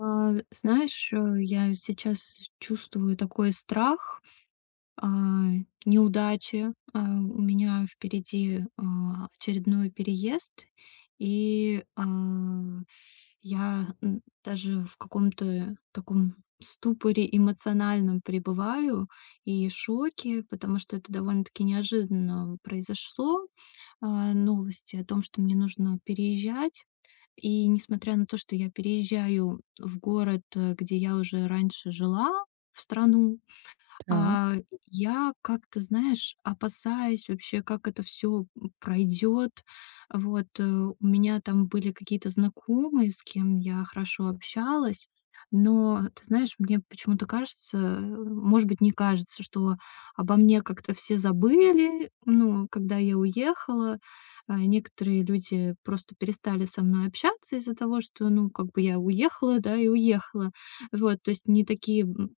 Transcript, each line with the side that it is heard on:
left: Я сейчас чувствую такой страх а, неудачи. У меня впереди очередной переезд, и, а, я, даже в каком-то таком ступоре эмоциональном пребываю и шоке, потому что это довольно-таки неожиданно произошло, новости о том, что мне нужно переезжать. И несмотря на то, что я переезжаю в город, где я уже раньше жила, в страну,
right: Так,
left: а, я как-то, знаешь, опасаюсь вообще, как это все пройдет. Вот, у меня там были какие-то знакомые, с кем я хорошо общалась, но, ты знаешь, мне почему-то кажется, может быть, не кажется, что обо мне как-то все забыли, ну, когда я уехала. Некоторые люди просто перестали со мной общаться из-за того, что, ну, как бы я уехала, да, и уехала. Вот, то есть не такие,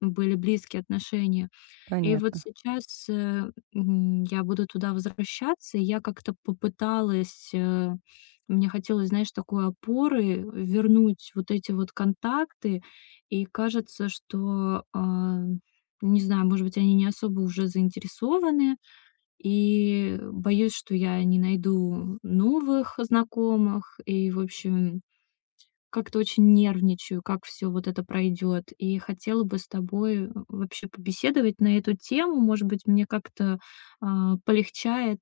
left: были близкие отношения. И вот
right: понятно.
left: сейчас, я буду туда возвращаться. И я как-то попыталась, мне хотелось, знаешь, такой опоры, вернуть вот эти вот контакты. И кажется, что, не знаю, может быть, они не особо уже заинтересованы. И боюсь, что я не найду новых знакомых. И, в общем, как-то очень нервничаю, как все вот это пройдет, и хотела бы с тобой, вообще побеседовать на эту тему. Может быть, мне как-то, полегчает.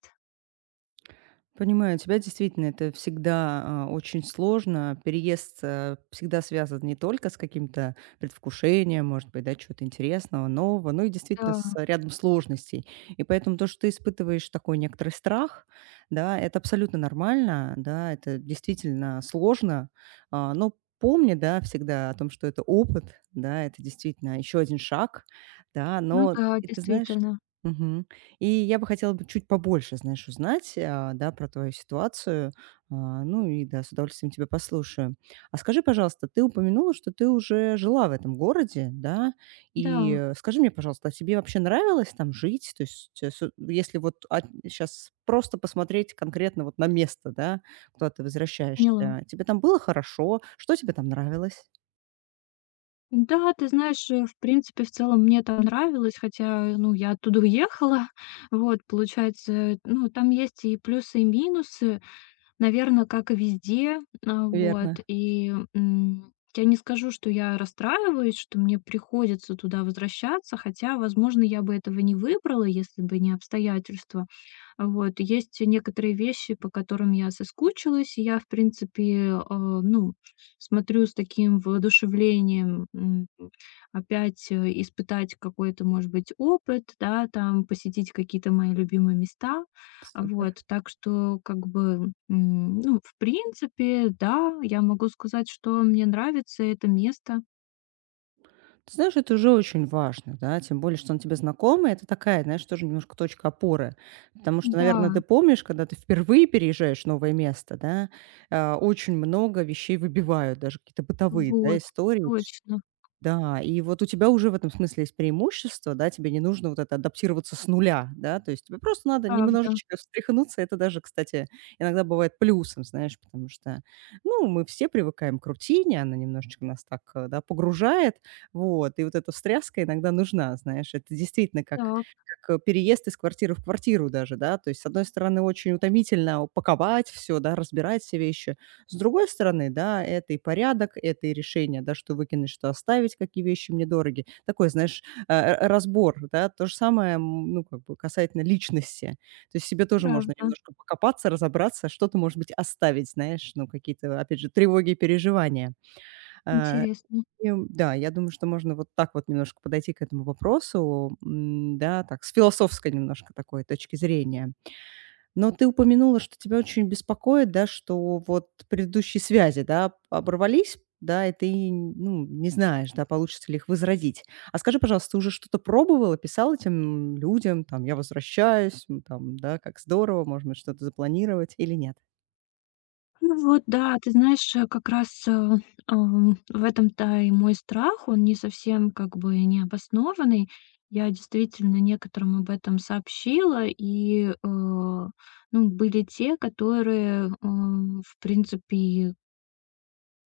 right: Понимаю, тебя действительно это всегда очень сложно. Переезд всегда связан не только с каким-то предвкушением, может быть, да, чего-то интересного, нового, но и действительно
left: Да,
right: с рядом сложностей. И поэтому то, что ты испытываешь такой некоторый страх, да, это абсолютно нормально, да, это действительно сложно, но помни, да, всегда о том, что это опыт, да, это действительно еще один шаг, да,
left: ну
right: но
left: да,
right: и ты знаешь,
left: действительно.
right: мгм. И я бы хотела бы чуть побольше, знаешь, узнать, да, про твою ситуацию. Ну и да, с удовольствием тебя послушаю. А скажи, пожалуйста, ты упомянула, что ты уже жила в этом городе, да? И
left: Да.
right: скажи мне, пожалуйста, а тебе вообще нравилось там жить? То есть, если вот сейчас просто посмотреть конкретно вот на место, да, куда ты
left: Поняла.
right: возвращаешься, тебе там было хорошо? Что тебе там нравилось?
left: Да, ты знаешь, в принципе, в целом мне там нравилось, хотя, ну, я оттуда уехала. Вот, получается, ну, там есть и плюсы, и минусы. Наверное, как и везде, вот.
right: Верно.
left: И, я не скажу, что я расстраиваюсь, что мне приходится туда возвращаться, хотя, возможно, я бы этого не выбрала, если бы не обстоятельства. Вот. Есть некоторые вещи, по которым я соскучилась, и я, в принципе, ну, смотрю с таким воодушевлением, опять, испытать какой-то, может быть, опыт, да, там, посетить какие-то мои любимые места.
right: Супер.
left: Вот, так что, как бы, ну, в принципе, да, я могу сказать, что мне нравится это место.
right: Ты знаешь, это уже очень важно, да, тем более, что он тебе знакомый. Это такая, знаешь, тоже немножко точка опоры. Потому что,
left: Да,
right: наверное, ты помнишь, когда ты впервые переезжаешь в новое место, да, очень много вещей выбивают, даже какие-то бытовые, да,
left: вот,
right: истории.
left: точно,
right: Да, и вот у тебя уже в этом смысле есть преимущество, да, тебе не нужно вот это адаптироваться с нуля, да, то есть тебе просто надо
left: правда,
right: немножечко встряхнуться, это даже, кстати, иногда бывает плюсом, знаешь, потому что, ну, мы все привыкаем к рутине, она немножечко нас так, да, погружает, вот, и вот эта встряска иногда нужна, знаешь, это действительно
left: да,
right: как переезд из квартиры в квартиру даже, да, то есть, с одной стороны, очень утомительно упаковать все, да, разбирать все вещи, с другой стороны, да, это и порядок, это и решение, да, что выкинуть, что оставить, какие вещи мне дороги. Такой, знаешь, разбор, да. То же самое, м, ну, как бы касательно личности. То есть себе тоже можно
left: правда,
right: немножко покопаться, разобраться, что-то, может быть, оставить, знаешь, ну, какие-то, опять же, тревоги и переживания. А,
left: интересно.
right: и, м, да, я думаю, что можно вот так вот немножко подойти к этому вопросу, м, да, так, с философской немножко такой точки зрения. Но ты упомянула, что тебя очень беспокоит, да, что вот предыдущие связи, да, оборвались, да, и ты, ну, не знаешь, да, получится ли их возродить. А скажи, пожалуйста, ты уже что-то пробовала, писала этим людям, там, я возвращаюсь, м, там, да, как здорово, может быть, что-то запланировать или нет?
left: Ну вот, да, ты знаешь, э, как раз э, ам, в этом-то и мой страх, он не совсем как бы необоснованный. Я действительно некоторым об этом сообщила, ну, были те, которые, в принципе,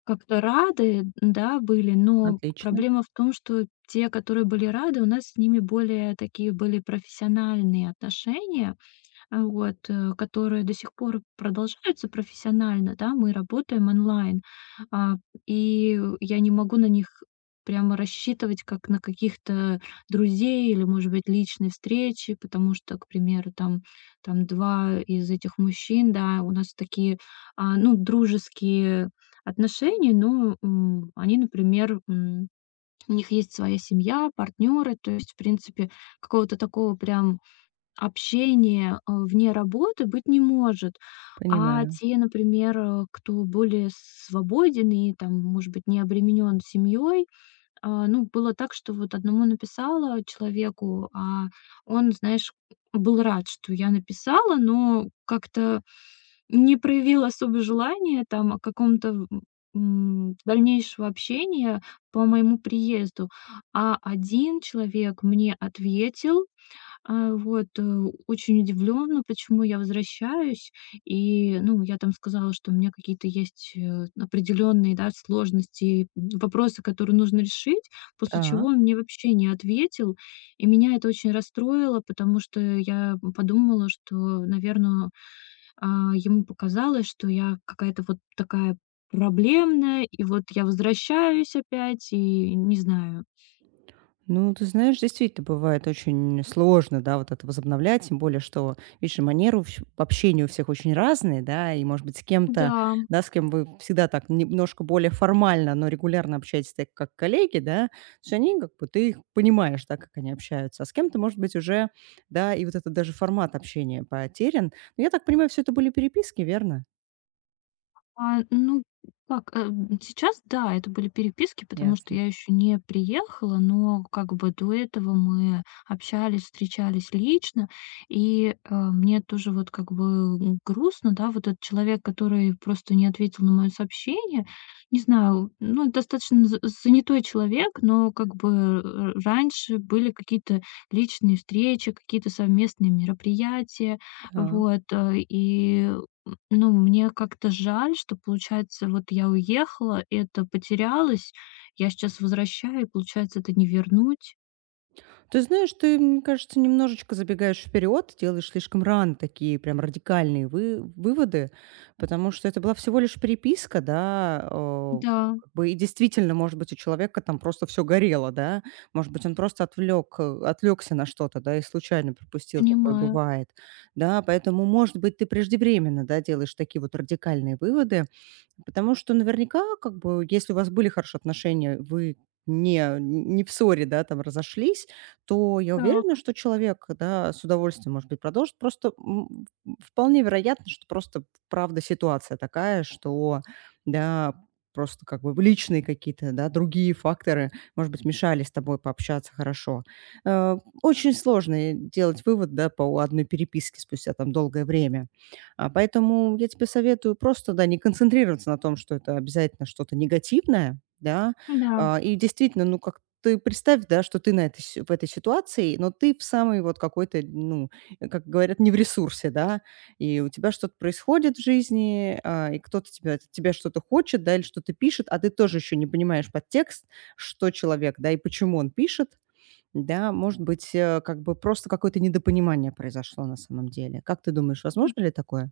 left: как-то рады, да, были, но
right: Отлично,
left: проблема в том, что те, которые были рады, у нас с ними более такие были профессиональные отношения. Которые до сих пор продолжаются профессионально, да, мы работаем онлайн. А, я не могу на них прямо рассчитывать как на каких-то друзей или, может быть, личные встречи, потому что, к примеру, там два из этих мужчин, да, у нас такие, ну, дружеские отношения, но они, например, у них есть своя семья, партнеры, то есть, в принципе, какого-то такого прям общение, вне работы быть не может. А
right: понимаю.
left: те, например, кто более свободен и там, может быть, не обременен семьей, ну, было так, что вот одному написала человеку, а он, знаешь, был рад, что я написала, но как-то не проявил особо желания там о каком-то, дальнейшего общения по моему приезду. А один человек мне ответил, а, вот, э, очень удивлённа, почему я возвращаюсь. И, ну, я там сказала, что у меня какие-то есть, определённые, да, сложности, вопросы, которые нужно решить, после чего
right: Так.
left: он мне вообще не ответил. И меня это очень расстроило, потому что я подумала, что, наверное, ему показалось, что я какая-то вот такая проблемная, и вот я возвращаюсь опять, и не знаю.
right: Ну, ты знаешь, действительно, бывает очень сложно, да, вот это возобновлять, тем более, что, видишь, и манеры в общения у всех очень разные, да, и, может быть, с кем-то,
left: Да.
right: да, с кем вы всегда так немножко более формально, но регулярно общаетесь так, как коллеги, да, то есть они, как бы, ты их понимаешь, да, как они общаются, а с кем-то, может быть, уже, да, и вот этот даже формат общения потерян. Но я так понимаю, все это были переписки, верно?
left: А, ну, Сейчас, да, это были переписки, потому что
right: Ясно.
left: я еще не приехала, но как бы до этого мы общались, встречались лично, мне тоже вот как бы, грустно, да, вот этот человек, который просто не ответил на мое сообщение. Не знаю, ну, достаточно за занятой человек, но как бы, раньше были какие-то личные встречи, какие-то совместные мероприятия, и ну, мне как-то жаль, что, получается, вот я уехала, это потерялось. Я сейчас возвращаю, и, получается, это не вернуть.
right: Ты знаешь, ты, мне кажется, немножечко забегаешь вперед, делаешь слишком рано такие прям радикальные выводы, потому что это была всего лишь переписка, да,
left: Да,
right: как бы и действительно, может быть, у человека там просто все горело, да, может быть, он просто отвлекся на что-то, да, и случайно пропустил, такое
left: понимаю.
right: бывает, да, поэтому, может быть, ты преждевременно, да, делаешь такие вот радикальные выводы, потому что наверняка, как бы, если у вас были хорошие отношения, вы не в ссоре, да, там разошлись, то я
left: Так,
right: уверена, что человек, да, с удовольствием, может быть, продолжит. Просто, м, вполне вероятно, что просто, правда, ситуация такая, что, да, просто как бы личные какие-то, да, другие факторы, может быть, мешали с тобой пообщаться хорошо. Очень сложно, делать вывод, да, по одной переписке спустя там долгое время. Поэтому я тебе советую просто, да, не концентрироваться на том, что это обязательно что-то негативное, да.
left: да.
right: И действительно, ну, как ты представь, да, что ты на в этой ситуации, но ты в самой вот какой-то, ну, как говорят, не в ресурсе, да, и у тебя что-то происходит в жизни, и кто-то тебя что-то хочет, да, или что-то пишет, а ты тоже еще не понимаешь подтекст, что человек, да, и почему он пишет, да, может быть, как бы просто какое-то недопонимание произошло на самом деле. Как ты думаешь,
left: М,
right: возможно ли такое?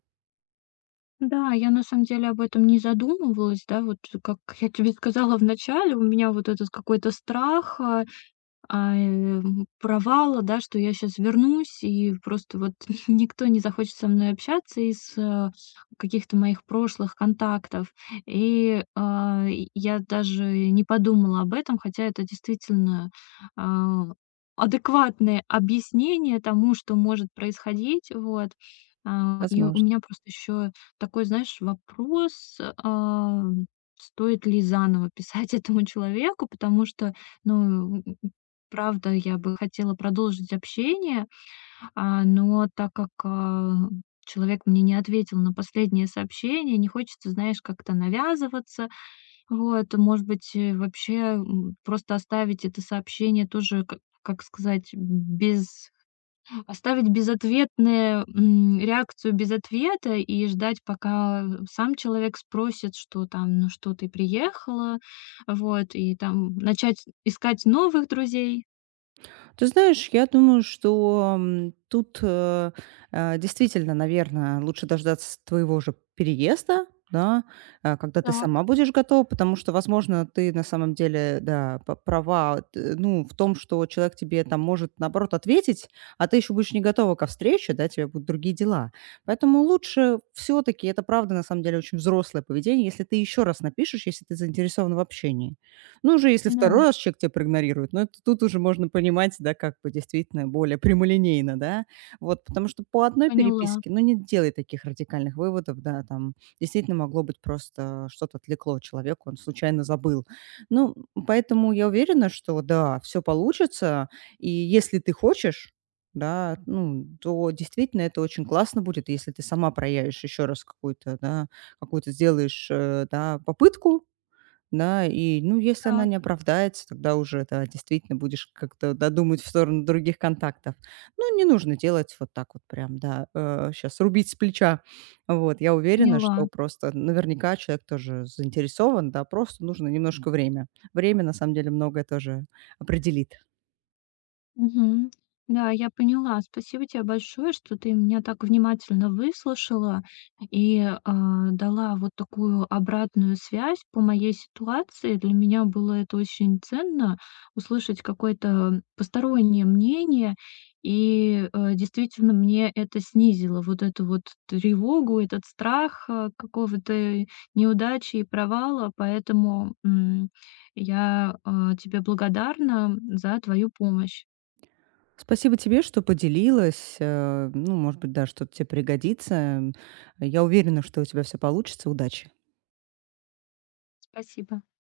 left: Да, я на самом деле об этом не задумывалась, да, вот как я тебе сказала в начале, у меня вот этот какой-то страх, провала, да, что я сейчас вернусь, и просто вот никто не захочет со мной общаться из, каких-то моих прошлых контактов. И я даже не подумала об этом, хотя это действительно, а, адекватное объяснение тому, что может происходить. Вот. И у
right: Возможно.
left: меня просто еще такой, знаешь, вопрос, стоит ли заново писать этому человеку, потому что, ну, правда, я бы хотела продолжить общение, но так как, человек мне не ответил на последнее сообщение, не хочется, знаешь, как-то навязываться. Вот, может быть, вообще, просто оставить это сообщение тоже, как сказать, без, оставить безответную реакцию без ответа и ждать, пока сам человек спросит, что там: "Ну что, ты приехала?" Вот, и там начать искать новых друзей.
right: Ты знаешь, я думаю, что, тут действительно, наверное, лучше дождаться твоего же переезда, да, когда ты сама
left: Так.
right: будешь готова, потому что, возможно, ты на самом деле, да, п права, т ну, в том, что человек тебе там может, наоборот, ответить, а ты еще будешь не готова ко встрече, да, тебе будут другие дела. Поэтому лучше все таки это правда, на самом деле, очень взрослое поведение, если ты еще раз напишешь, если ты заинтересована в общении. Ну, уже если
left: Да.
right: второй раз человек тебя проигнорирует, ну, это тут уже можно понимать, да, как бы действительно более прямолинейно, да. Вот, потому что по одной
left: Поняла.
right: переписке, ну, не делай таких радикальных выводов, да, там действительно могло быть просто что-то отвлекло человека, он случайно забыл. Ну, поэтому я уверена, что да, все получится, и если ты хочешь, да, ну, то действительно это очень классно будет, если ты сама проявишь еще раз какую-то, да, какую-то сделаешь, да, попытку, да, и, ну, если она не
left: Так,
right: оправдается, тогда уже, да, действительно будешь как-то, да, в сторону других контактов. Ну, не нужно делать вот так вот прям, да, сейчас рубить с плеча. Вот, я уверена,
left: поняла.
right: что просто наверняка человек тоже заинтересован, да, просто нужно немножко время. Время, на самом деле, многое тоже определит.
left: Мгм. Да, я поняла. Спасибо тебе большое, что ты меня так внимательно выслушала и, дала вот такую обратную связь по моей ситуации. Для меня было это очень ценно, услышать какое-то постороннее мнение. Действительно, мне это снизило вот эту вот тревогу, этот страх какого-то неудачи и провала. Поэтому, я, тебе благодарна за твою помощь.
right: Спасибо тебе, что поделилась. Ну, может быть, да, что-то тебе пригодится. Я уверена, что у тебя все получится. Удачи.
left: Спасибо.